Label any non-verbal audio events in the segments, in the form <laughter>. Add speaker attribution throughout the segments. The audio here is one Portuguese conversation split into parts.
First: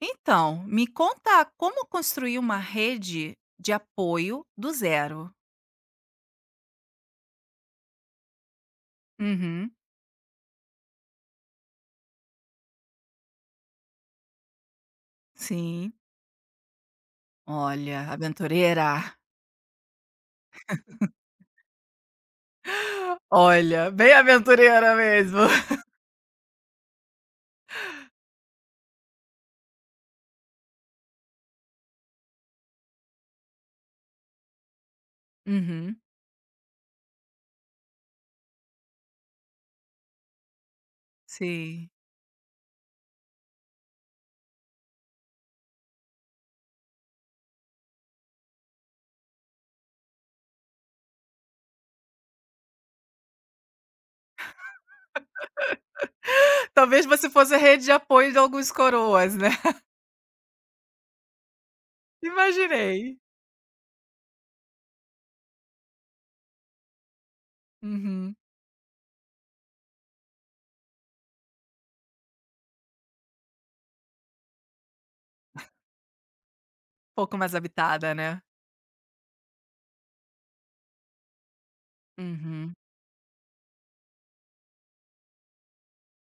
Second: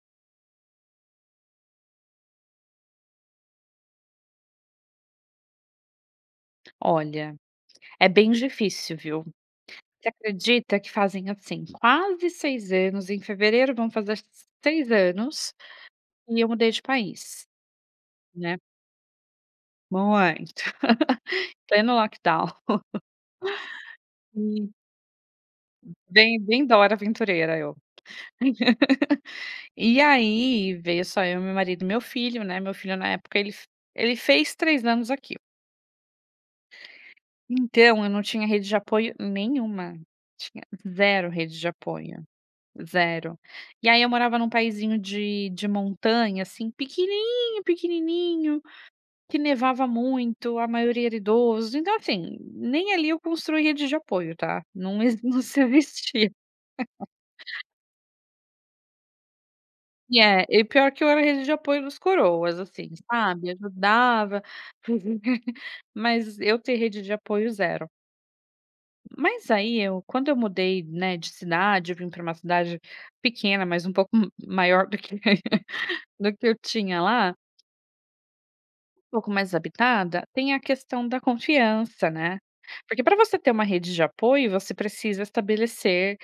Speaker 1: Então, me conta como construir uma rede de apoio do zero.
Speaker 2: Olha, é bem difícil, viu.
Speaker 1: Uhum,
Speaker 2: Você acredita que fazem, assim, quase 6 anos, em fevereiro vão fazer 6 anos,
Speaker 1: sim.
Speaker 2: e eu mudei de país,
Speaker 1: Olha,
Speaker 2: né.
Speaker 1: aventureira.
Speaker 2: Muito. <laughs> Pleno lockdown.
Speaker 1: Olha, bem
Speaker 2: E
Speaker 1: aventureira mesmo. <laughs>
Speaker 2: bem bem Dora Aventureira eu. <laughs> E aí, veio só eu, meu marido e meu filho, né, meu filho na época ele fez 3 anos aqui.
Speaker 1: Uhum,
Speaker 2: Então eu não tinha rede de apoio nenhuma, tinha zero rede de
Speaker 1: sim.
Speaker 2: apoio. Zero. E aí eu morava num paísinho de montanha, assim, pequenininho, pequenininho, que nevava muito, a maioria era idoso, então assim, nem ali eu construí rede de apoio, tá, não exi <laughs> não se existia.
Speaker 1: Talvez você fosse a rede de apoio de alguns coroas, né? <laughs>
Speaker 2: E é, e pior que eu era rede de apoio dos coroas, assim,
Speaker 1: Imaginei.
Speaker 2: sabe, ajudava, <laughs> mas eu ter rede de apoio, zero.
Speaker 1: Uhum,
Speaker 2: Mas aí eu quando eu mudei, né, de cidade, eu vim para uma cidade pequena, mas um pouco maior do que <laughs> do que eu tinha lá
Speaker 1: pouco mais habitada, né?
Speaker 2: um pouco mais habitada, tem a questão da confiança, né.
Speaker 1: Uhum,
Speaker 2: Porque para você ter uma rede de apoio, você precisa estabelecer,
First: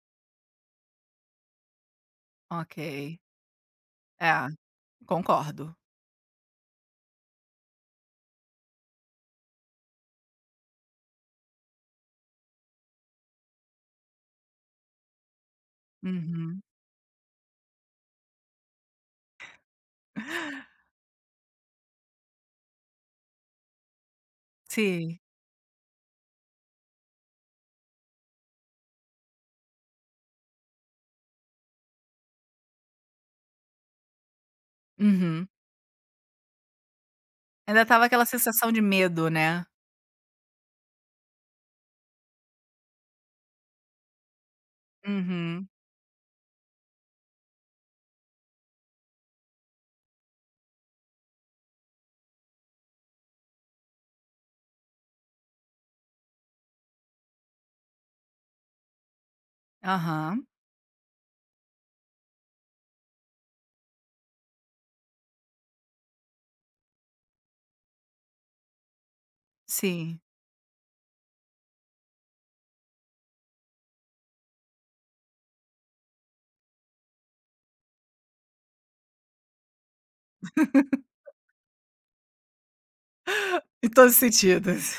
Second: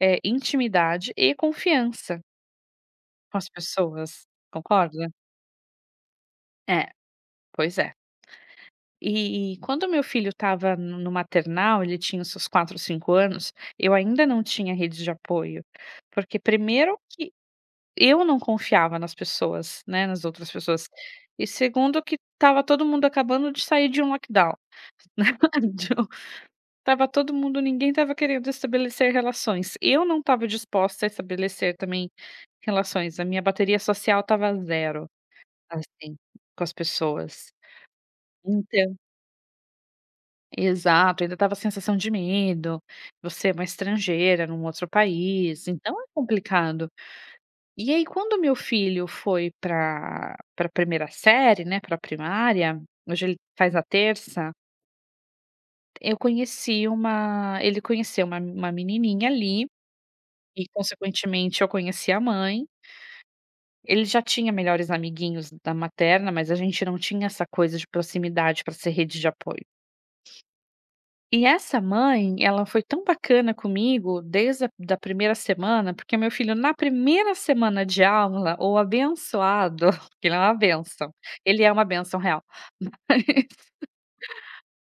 Speaker 2: intimidade e confiança
Speaker 1: ok.
Speaker 2: com as pessoas,
Speaker 1: É,
Speaker 2: concorda?
Speaker 1: concordo.
Speaker 2: É, pois é. E quando meu filho estava no maternal, ele tinha os seus 4, 5 anos, eu ainda não tinha rede de apoio, porque
Speaker 1: Uhum.
Speaker 2: primeiro que eu não confiava nas pessoas, né, nas outras pessoas, e segundo que estava todo mundo acabando de sair de um lockdown.
Speaker 1: Sim.
Speaker 2: <laughs> Tava todo mundo ninguém tava querendo estabelecer relações. Eu não estava disposta a estabelecer também relações, a minha bateria social estava zero,
Speaker 1: Uhum,
Speaker 2: assim, com as pessoas.
Speaker 1: ainda tava aquela sensação de
Speaker 2: Então
Speaker 1: medo, né?
Speaker 2: exato, ainda estava a sensação de medo, você é uma estrangeira num outro
Speaker 1: Uhum.
Speaker 2: país, então é complicado. E aí quando meu filho foi para primeira série, né, para primária, hoje ele faz a terça, eu conheci uma ele conheceu uma menininha ali.
Speaker 1: Aham.
Speaker 2: E consequentemente eu conheci a mãe. Ele já tinha melhores amiguinhos da materna, mas a gente não tinha essa coisa de proximidade para ser rede de apoio.
Speaker 1: Sim.
Speaker 2: E essa mãe, ela foi tão bacana comigo desde a da primeira semana, porque meu filho na primeira semana de aula, o abençoado, <laughs> porque ele é uma benção real, <laughs> mas
Speaker 1: Em todos os sentidos.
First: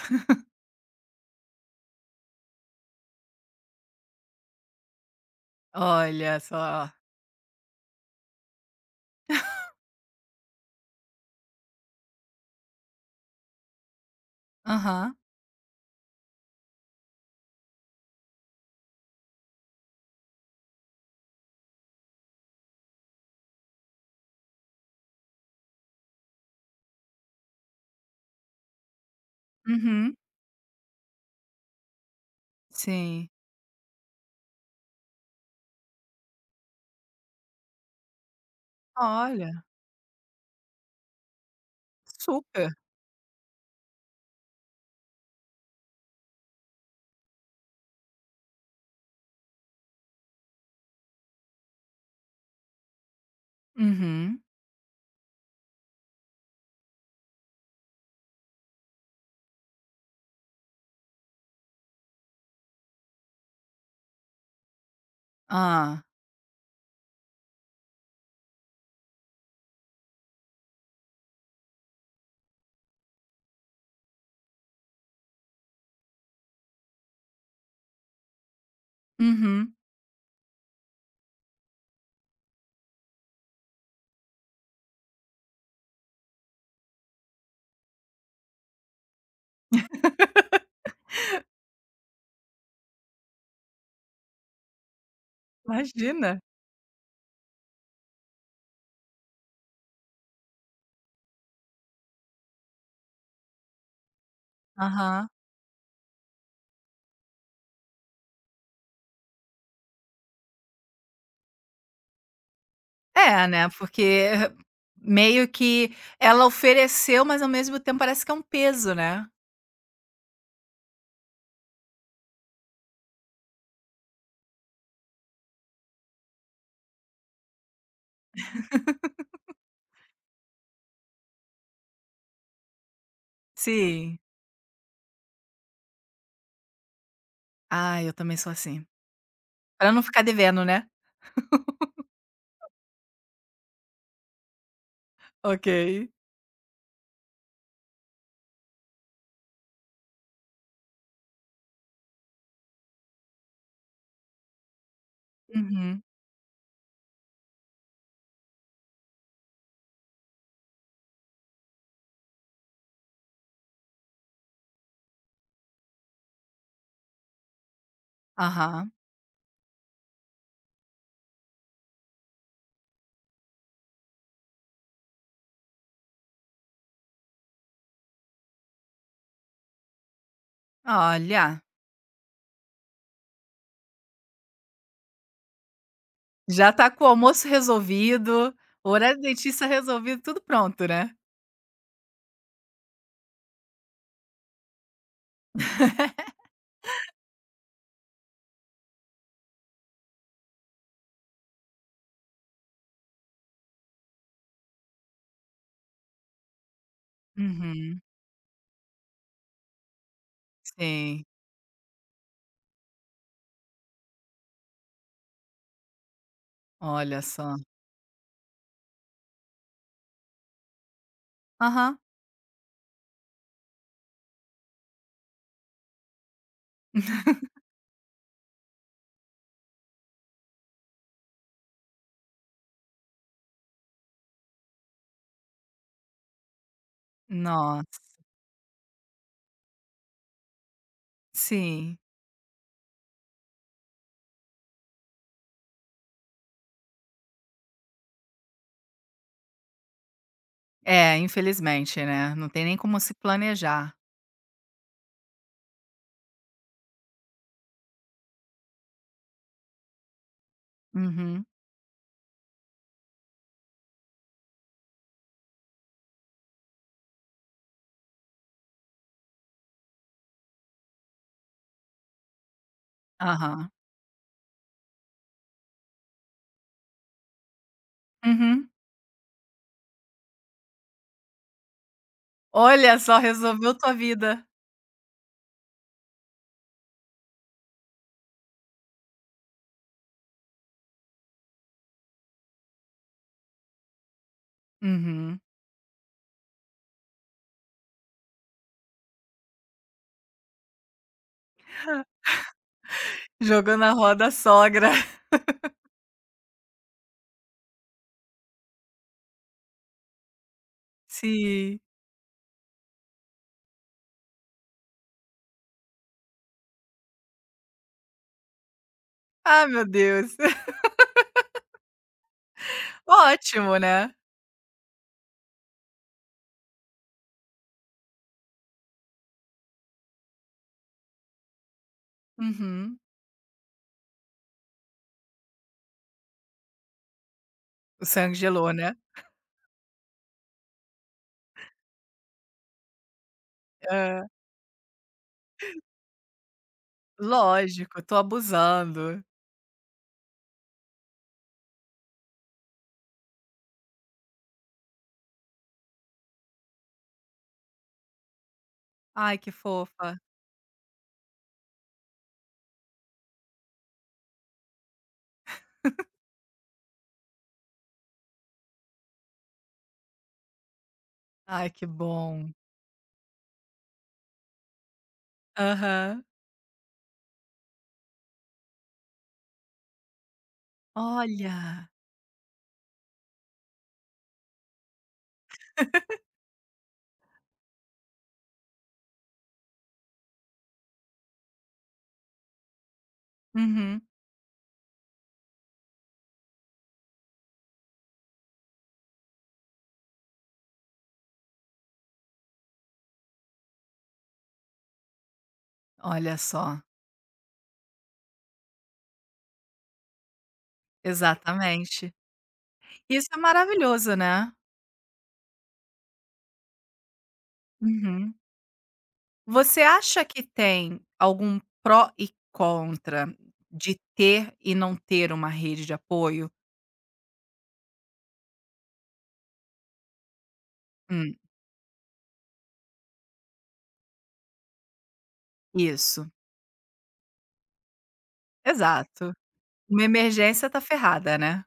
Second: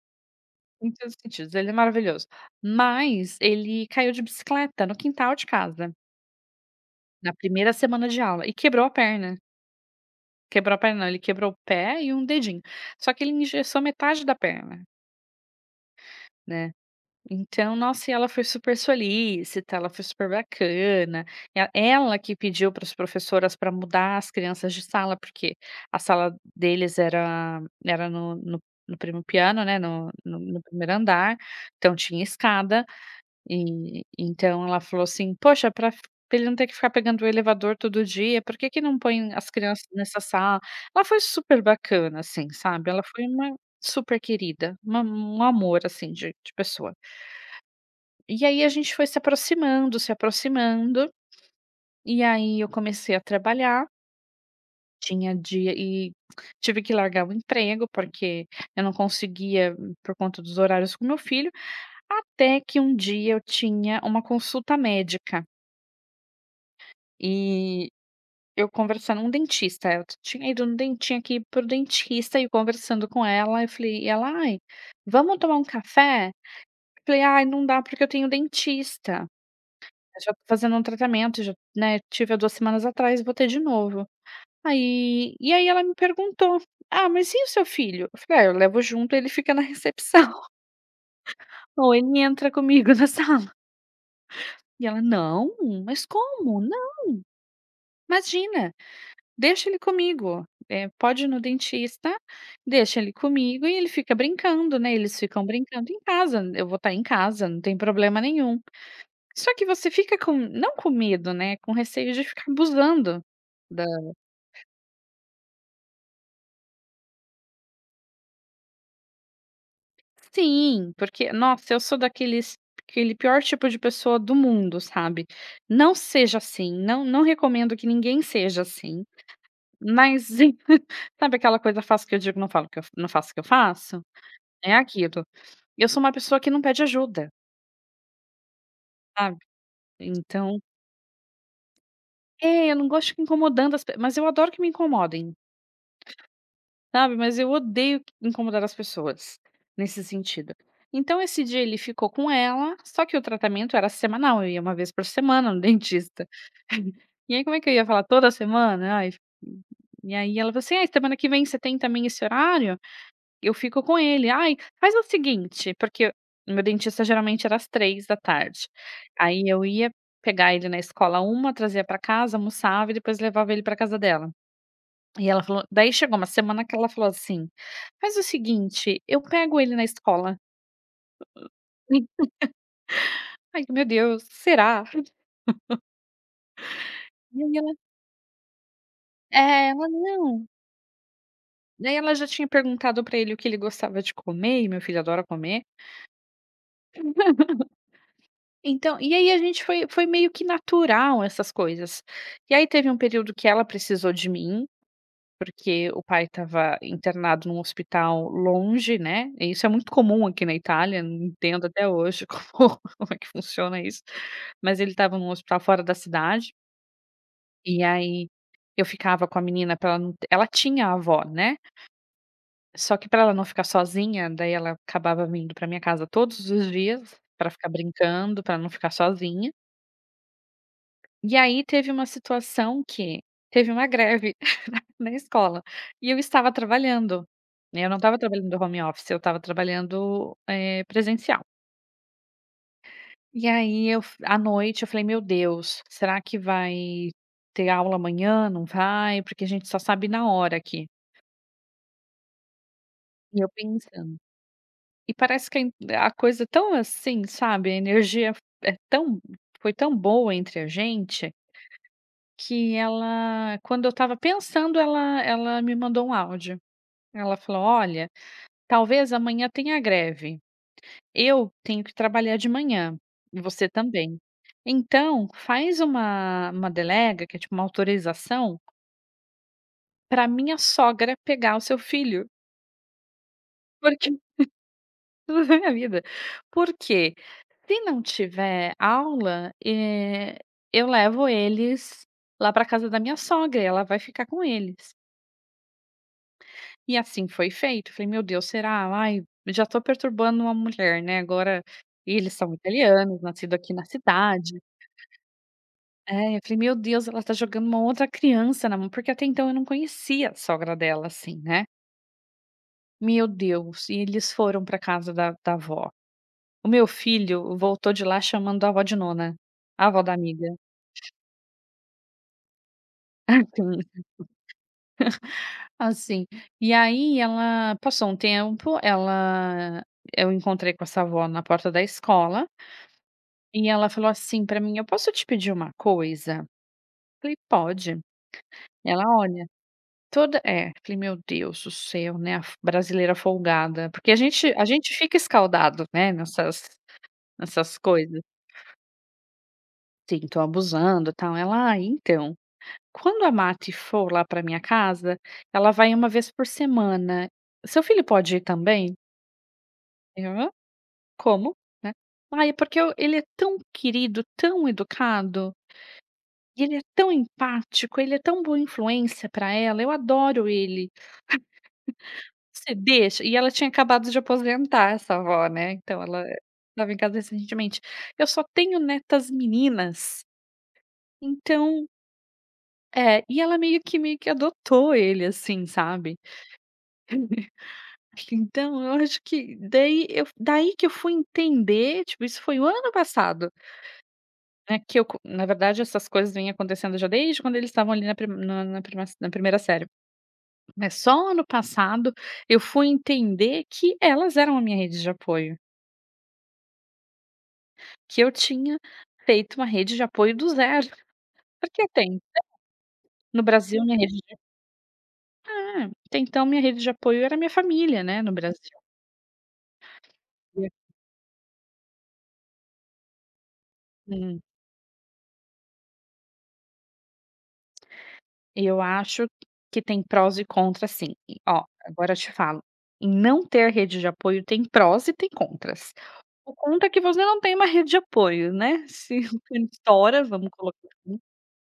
Speaker 2: em todos os sentidos, ele é maravilhoso. Mas ele caiu de bicicleta no quintal de casa,
Speaker 1: Olha só.
Speaker 2: na primeira semana de aula e quebrou a perna. Quebrou a perna não, ele quebrou o pé e um dedinho. Só que ele engessou metade da perna,
Speaker 1: Aham.
Speaker 2: né. Então, nossa, e ela foi super solícita, ela foi super bacana. E ela que pediu para as professoras para mudar as crianças de sala, porque a sala deles era no primo piano, né, no
Speaker 1: Uhum.
Speaker 2: no no primeiro andar, então tinha escada.
Speaker 1: Sim.
Speaker 2: E então ela falou assim: "Poxa, para ele não ter que ficar pegando o elevador todo dia, por que que não põe as
Speaker 1: Olha,
Speaker 2: crianças nessa sala?" Ela foi super bacana, assim,
Speaker 1: super.
Speaker 2: sabe, ela foi uma super querida, uma um amor, assim, de pessoa. E aí a gente foi se aproximando, se aproximando, e aí eu comecei a trabalhar,
Speaker 1: Uhum.
Speaker 2: tinha dia e tive que largar o emprego, porque eu não conseguia por conta dos horários com meu filho, até que um dia eu tinha uma consulta médica.
Speaker 1: Hã.
Speaker 2: E eu conversando com um dentista, eu tinha ido no den tinha que ir para dentista e conversando com ela, eu falei e ela: "Ai, vamos tomar um café?" Eu falei: "Ai, não dá porque eu tenho dentista,
Speaker 1: Uhum.
Speaker 2: eu já tô fazendo um tratamento, já, né, tive há 2 semanas atrás, vou ter de novo". Aí e aí ela me perguntou: "Ah, mas e o seu filho?" Eu falei: "Ah, eu levo junto, ele fica na recepção, <laughs> ou ele entra comigo na sala". E ela: "Não, mas
Speaker 1: Imagina.
Speaker 2: como? Não, imagina. Deixa ele comigo, pode ir no dentista, deixa ele comigo e ele fica brincando, né, eles
Speaker 1: Aham.
Speaker 2: ficam brincando em casa, eu vou estar em casa, não tem problema nenhum". Só que você fica com não com medo, né, com receio de ficar abusando
Speaker 1: É, né,
Speaker 2: da
Speaker 1: porque meio que ela ofereceu, mas ao mesmo tempo parece que é um peso, né.
Speaker 2: sim, porque nossa, eu sou daqueles aquele pior tipo de pessoa do mundo, sabe. Não seja assim, não não recomendo que ninguém seja assim, mas <laughs> sabe aquela coisa faço que eu digo, não falo que eu não faço o que eu faço?
Speaker 1: Sim.
Speaker 2: É aquilo. Eu sou uma pessoa que não pede ajuda,
Speaker 1: Ah, eu também sou assim.
Speaker 2: sabe.
Speaker 1: Pra não ficar
Speaker 2: Então
Speaker 1: devendo, né.
Speaker 2: é, eu não gosto de ficar incomodando as pe mas eu adoro que me incomodem,
Speaker 1: Ok.
Speaker 2: sabe, mas eu odeio q incomodar as pessoas, nesse sentido. Então esse dia ele ficou com ela, só que o tratamento era semanal, eu ia uma vez por semana no <laughs>
Speaker 1: Uhum.
Speaker 2: dentista. E aí como é que eu ia falar toda semana? Ai, e aí ela falou assim: "Ai, semana que vem você tem também esse horário? Eu fico com ele". "Ai, faz o seguinte", porque o meu dentista geralmente era às 3 da tarde.
Speaker 1: Aham.
Speaker 2: Aí eu ia pegar ele na escola uma, h trazia pra casa, almoçava e depois levava ele pra casa dela. E ela falou daí chegou uma semana que ela falou assim: "Faz o seguinte, eu pego ele na escola".
Speaker 1: Olha,
Speaker 2: <laughs> Ai, meu Deus, será?
Speaker 1: já tá com o
Speaker 2: E
Speaker 1: almoço
Speaker 2: aí ela
Speaker 1: resolvido, o horário do dentista
Speaker 2: é, ela:
Speaker 1: resolvido, tudo
Speaker 2: "Não".
Speaker 1: pronto, né.
Speaker 2: Daí ela já tinha perguntado pra ele o que ele gostava de comer, e meu filho adora comer. Então, e aí a gente foi meio que natural essas coisas. E aí teve um período que ela precisou de mim, porque o pai estava internado num
Speaker 1: Uhum,
Speaker 2: hospital longe, né, e isso é muito comum aqui na Itália,
Speaker 1: sim,
Speaker 2: não entendo até hoje <laughs> como é que funciona isso, mas ele estava num hospital fora da cidade,
Speaker 1: olha só.
Speaker 2: e aí eu ficava com a menina para ela não t ela tinha a avó, né,
Speaker 1: Aham.
Speaker 2: só que para ela não ficar sozinha, daí ela acabava vindo para minha casa todos os dias
Speaker 1: <laughs>
Speaker 2: para ficar brincando, para não ficar sozinha. E aí teve uma situação que teve uma greve <laughs> na escola, e eu estava trabalhando, né, eu não
Speaker 1: Nossa,
Speaker 2: estava trabalhando do home office, eu estava trabalhando, presencial.
Speaker 1: sim.
Speaker 2: E aí eu f à noite eu falei: "Meu Deus, será que vai ter aula amanhã? Não vai? Porque a gente só sabe na hora aqui".
Speaker 1: É, infelizmente, né, não tem nem como se
Speaker 2: E eu
Speaker 1: planejar.
Speaker 2: pensando. E parece que a coisa é tão assim, sabe, a energia é tão foi tão boa entre a gente,
Speaker 1: Uhum,
Speaker 2: que ela quando eu estava pensando ela me mandou um áudio. Ela falou: "Olha, talvez amanhã tenha greve. Eu tenho que trabalhar de manhã, e você
Speaker 1: aham,
Speaker 2: também. Então, faz uma delega, que é tipo uma autorização,
Speaker 1: uhum.
Speaker 2: para minha sogra pegar o seu filho,
Speaker 1: Olha só, resolveu tua
Speaker 2: porque <laughs>
Speaker 1: vida.
Speaker 2: tudo bem, minha vida. Porque se não tiver aula, eu levo eles lá para casa da minha sogra e ela vai ficar com eles".
Speaker 1: Uhum.
Speaker 2: E assim foi feito. Falei: "Meu Deus, será? Ai, já tô perturbando uma mulher, né, agora". E eles são italianos, nascido aqui
Speaker 1: Jogou
Speaker 2: na
Speaker 1: na roda a
Speaker 2: cidade.
Speaker 1: sogra. <laughs>
Speaker 2: É, eu falei: "Meu Deus, ela tá jogando uma outra criança na mão", porque até então eu não conhecia a sogra dela, assim, né.
Speaker 1: Sim.
Speaker 2: Meu Deus, e eles foram pra casa da avó. O meu filho voltou de lá chamando a avó de nona,
Speaker 1: Ah, meu
Speaker 2: a avó da
Speaker 1: Deus.
Speaker 2: amiga,
Speaker 1: <laughs>
Speaker 2: <laughs>
Speaker 1: Ótimo,
Speaker 2: assim
Speaker 1: né.
Speaker 2: assim. E aí ela passou um tempo, ela eu encontrei com essa avó na porta da escola.
Speaker 1: Uhum.
Speaker 2: E ela falou assim pra mim: "Eu posso te pedir uma coisa?" Falei: "Pode".
Speaker 1: O sangue gelou, né.
Speaker 2: Ela: "Olha, toda" é, falei: "Meu Deus do céu, né, a f brasileira folgada", porque a
Speaker 1: Hã.
Speaker 2: gente a gente fica escaldado, né, nessas
Speaker 1: Lógico, tô
Speaker 2: coisas.
Speaker 1: abusando.
Speaker 2: Sim, tô abusando, e tal. Ela: "Ah, então, quando a Mati for lá pra minha casa, ela vai uma vez por semana. Seu filho pode ir também?"
Speaker 1: Ai, que fofa.
Speaker 2: Eu: "Hã? Como?", né. "Ai, é porque eu ele é tão querido, tão educado. E ele é tão empático, ele é tão boa influência pra ela, eu adoro ele.
Speaker 1: Ai, que bom.
Speaker 2: Você deixa" e ela tinha acabado de aposentar, essa avó, né, então
Speaker 1: Aham.
Speaker 2: ela estava em casa recentemente. "Eu só tenho netas meninas, então"
Speaker 1: Olha.
Speaker 2: é, e ela meio que adotou ele, assim,
Speaker 1: <laughs>
Speaker 2: sabe. <laughs> Então eu acho que daí que eu fui entender, tipo, isso foi o ano passado,
Speaker 1: Uhum.
Speaker 2: né, que eu co na verdade essas coisas vêm acontecendo já desde quando eles estavam ali na pri na na prima na 1ª série. Mas só ano passado eu fui entender que elas eram a minha rede de apoio,
Speaker 1: Olha só,
Speaker 2: que eu tinha feito uma rede de apoio do zero, <laughs> porque
Speaker 1: exatamente.
Speaker 2: tem
Speaker 1: Isso é
Speaker 2: no Brasil minha
Speaker 1: maravilhoso,
Speaker 2: rede de
Speaker 1: né.
Speaker 2: é, até então minha rede de apoio era minha família, né, no
Speaker 1: Uhum.
Speaker 2: Brasil.
Speaker 1: Você acha que
Speaker 2: E
Speaker 1: tem algum pró e contra de
Speaker 2: assim,
Speaker 1: ter e não ter uma rede de apoio?
Speaker 2: eu acho que tem prós e contras sim. E
Speaker 1: Hum,
Speaker 2: ó, agora eu te falo, em não ter rede de apoio tem prós e tem contras.
Speaker 1: isso,
Speaker 2: O contra é que você não tem uma rede de apoio, né, <laughs> se
Speaker 1: exato.
Speaker 2: o cano
Speaker 1: Uma
Speaker 2: estoura, vamos
Speaker 1: emergência tá
Speaker 2: colocar
Speaker 1: ferrada, né.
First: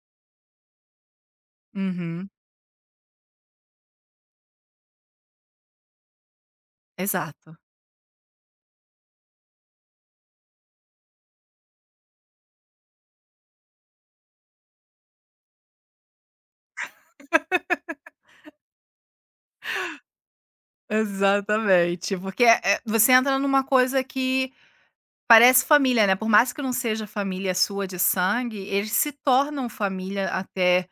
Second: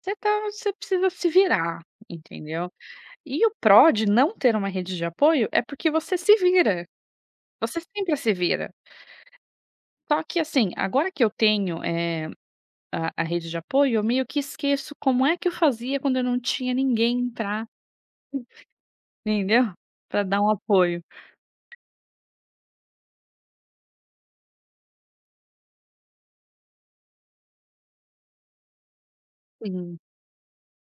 Speaker 2: você precisa se virar,
Speaker 1: Uhum,
Speaker 2: entendeu? E o pró de não ter uma rede de apoio é porque você se vira,
Speaker 1: exato.
Speaker 2: você sempre se vira. Só que assim, agora que eu tenho, a rede de apoio, eu meio que esqueço como é que eu fazia quando eu não tinha ninguém pra entendeu? Pra dar um apoio.
Speaker 1: Exatamente, porque, você entra numa coisa que parece família, né, por mais que não seja família sua de sangue, eles se tornam
Speaker 2: Sim,
Speaker 1: família até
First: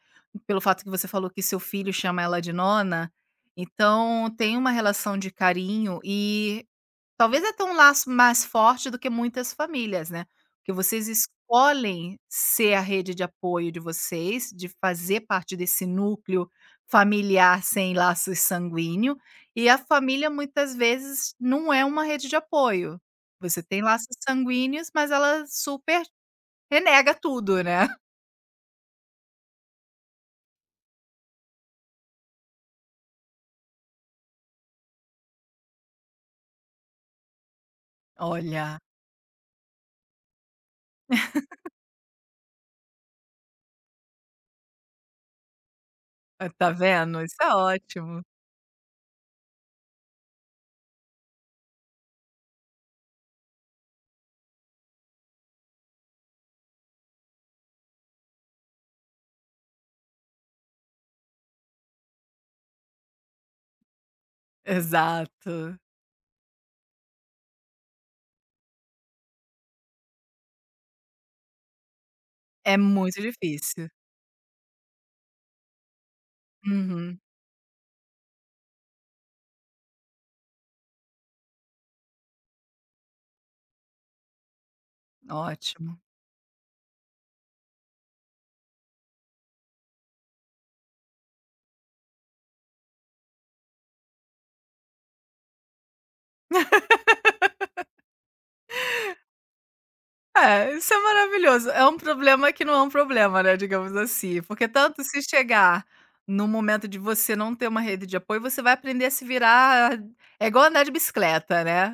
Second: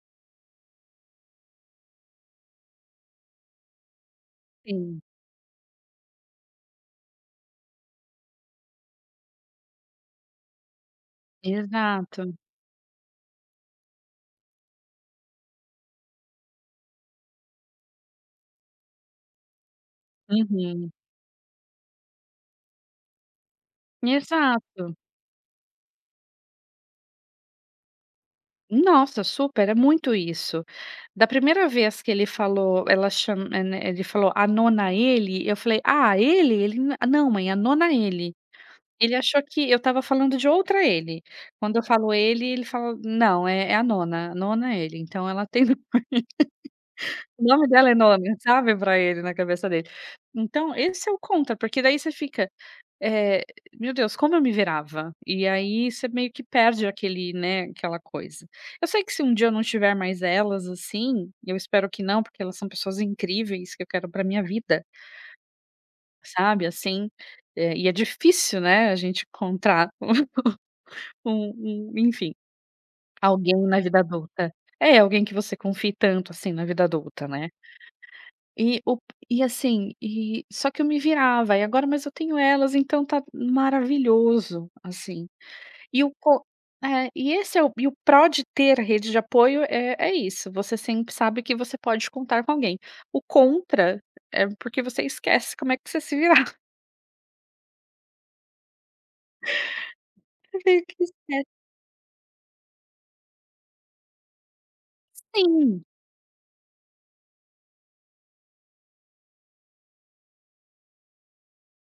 Speaker 1: pelo fato que você falou que seu filho chama ela de nona, então tem uma
Speaker 2: sim.
Speaker 1: relação de carinho e talvez até um laço mais forte do que muitas famílias, né, porque vocês escolhem
Speaker 2: Exato.
Speaker 1: ser a rede de apoio de vocês, de fazer parte desse núcleo familiar sem laços sanguíneo, e a família muitas
Speaker 2: Uhum.
Speaker 1: vezes não é uma rede de apoio. Você tem laços sanguíneos,
Speaker 2: Exato.
Speaker 1: mas ela super renega tudo, né. <laughs>
Speaker 2: Nossa, super, é muito isso. Da primeira vez que ele falou, ela chama né, ele falou: "A nona ele", eu falei: "Ah, ele? Ele n não mãe, a nona ele".
Speaker 1: Olha,
Speaker 2: Ele achou que eu estava falando de outra ele. Quando eu falo ele, ele fala: "Não, é a Nona é ele". Então ela tem <laughs>
Speaker 1: tá vendo? Isso
Speaker 2: o
Speaker 1: é
Speaker 2: nome dela é
Speaker 1: ótimo.
Speaker 2: Nona, sabe, pra ele, na cabeça dele. Então esse é o contra, porque daí você fica, eh, "Meu Deus, como eu me virava?". E aí você meio que perde aquele, né, aquela coisa. Eu sei que se um dia eu não tiver mais elas, assim, eu espero que não, porque elas são pessoas incríveis que eu quero pra minha vida,
Speaker 1: Exato.
Speaker 2: sabe, assim, e é difícil, né, a gente encontrar <laughs> um um enfim.
Speaker 1: É muito
Speaker 2: Alguém na
Speaker 1: difícil.
Speaker 2: vida adulta. É, alguém que você confie tanto, assim, na vida
Speaker 1: Uhum,
Speaker 2: adulta, né. E o e assim, só que eu me virava, e agora mas eu tenho elas, então tá maravilhoso, assim.
Speaker 1: ótimo.
Speaker 2: E o co é, e o pró de ter rede de apoio é isso, você sempre sabe que você pode contar com alguém. O contra é porque você esquece como é que você se virava, <laughs>
Speaker 1: É,
Speaker 2: meio
Speaker 1: isso é
Speaker 2: que esquece.
Speaker 1: maravilhoso. É um problema que não é um problema, né, digamos assim, porque tanto se chegar
Speaker 2: Sim.
Speaker 1: no momento de você não ter uma rede de apoio, você vai aprender a se virar, é igual andar de bicicleta, né.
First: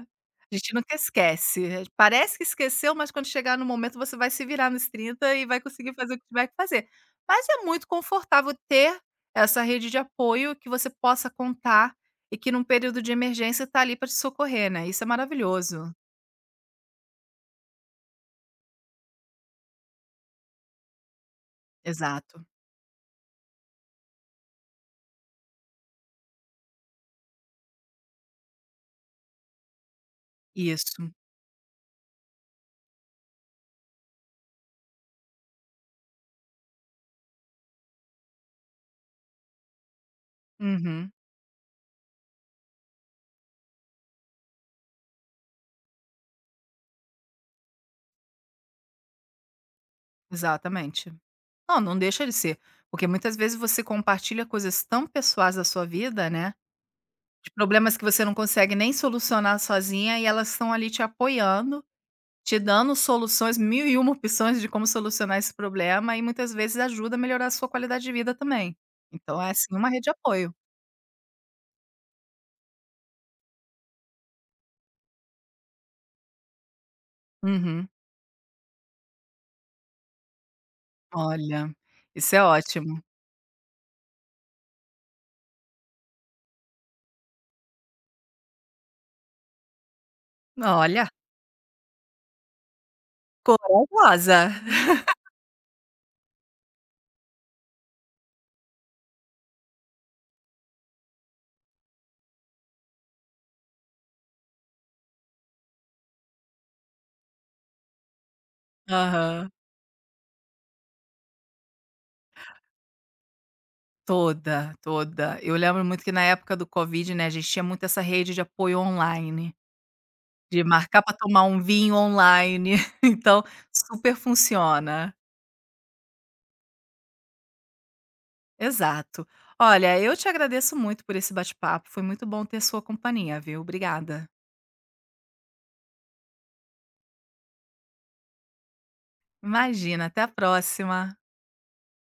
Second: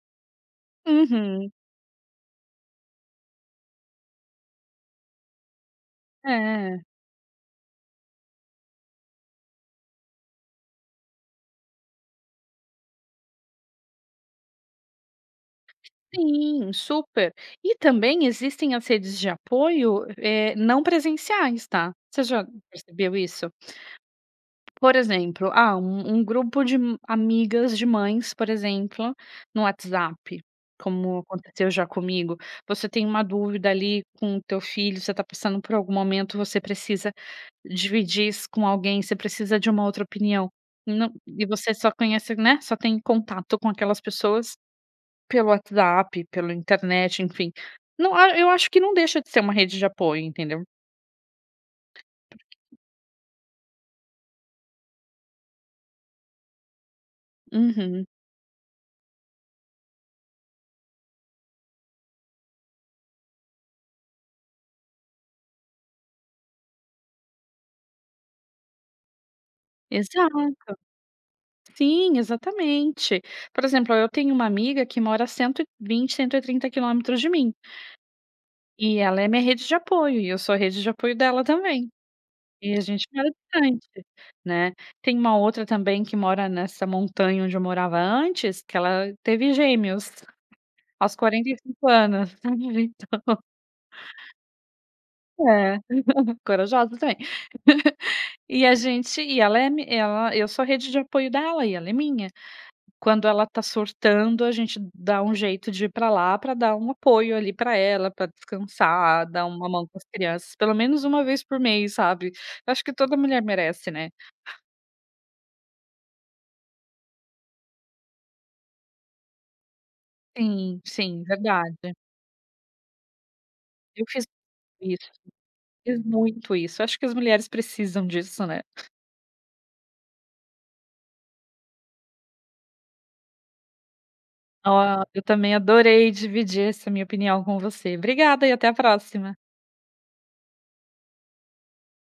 Speaker 1: A gente nunca
Speaker 2: Uhum.
Speaker 1: esquece. É, parece que esqueceu, mas quando chegar no momento você vai se virar nos 30 e vai conseguir fazer o que tiver que
Speaker 2: É.
Speaker 1: fazer. Mas é muito confortável ter essa rede de apoio que você possa contar e que num período de emergência tá ali para te socorrer, né, isso é maravilhoso.
Speaker 2: Sim, super. E também existem as redes de apoio, não presenciais, tá. Você
Speaker 1: Exato.
Speaker 2: já percebeu isso? Por exemplo, ah, um grupo de m amigas de mães, por exemplo, no WhatsApp,
Speaker 1: Isso.
Speaker 2: como aconteceu já comigo. Você tem uma dúvida ali com o teu filho, você está passando por algum momento, você precisa dividir isso com alguém, você precisa de uma outra opinião. Não
Speaker 1: Uhum.
Speaker 2: e você só conhece, né, só tem contato com aquelas pessoas pelo WhatsApp, pela internet, enfim. Não a eu acho que não deixa de ser uma rede de apoio, entendeu.
Speaker 1: Exatamente. Não, não deixa de ser. Porque muitas vezes você compartilha coisas tão pessoais da sua vida, né? De problemas que
Speaker 2: Uhum.
Speaker 1: você não consegue nem solucionar sozinha e elas estão ali te apoiando, te dando soluções, mil e uma opções de como solucionar esse problema e muitas vezes ajuda a melhorar a sua qualidade de vida também. Então é assim uma rede de apoio.
Speaker 2: Exato. Sim, exatamente. Por exemplo, eu tenho uma amiga que mora a 120, 130 km de mim,
Speaker 1: Uhum.
Speaker 2: e ela é minha rede de apoio, e eu sou a rede de apoio dela
Speaker 1: Olha,
Speaker 2: também,
Speaker 1: isso é
Speaker 2: e a
Speaker 1: ótimo.
Speaker 2: gente mora distante, né. Tem uma outra também que mora nessa montanha onde eu morava antes, que ela teve gêmeos
Speaker 1: Olha,
Speaker 2: aos 45 anos. <laughs>
Speaker 1: corajosa.
Speaker 2: É, <laughs> corajosa também. E a gente e ela é mi ela eu sou a rede de apoio dela e ela é minha. Quando ela tá surtando, a gente dá um jeito de ir pra lá pra dar um apoio ali pra ela, pra descansar, dar
Speaker 1: Aham.
Speaker 2: uma mão com as crianças, pelo menos uma vez por mês, sabe. Eu acho que toda mulher merece, né.
Speaker 1: Toda, toda. Eu lembro muito que na época do Covid, né, a gente tinha muito essa rede de apoio online, de
Speaker 2: Sim,
Speaker 1: marcar para
Speaker 2: sim,
Speaker 1: tomar um vinho
Speaker 2: verdade.
Speaker 1: online, <laughs> então
Speaker 2: Eu
Speaker 1: super
Speaker 2: fiz isso,
Speaker 1: funciona.
Speaker 2: fiz muito isso. Eu acho que as mulheres precisam disso, né.
Speaker 1: Exato. Olha, eu te agradeço muito por esse bate-papo, foi muito bom ter sua companhia, viu. Obrigada.
Speaker 2: Ó, eu também adorei dividir essa minha opinião com você. Obrigada e até a próxima.
Speaker 1: Imagina, até a próxima.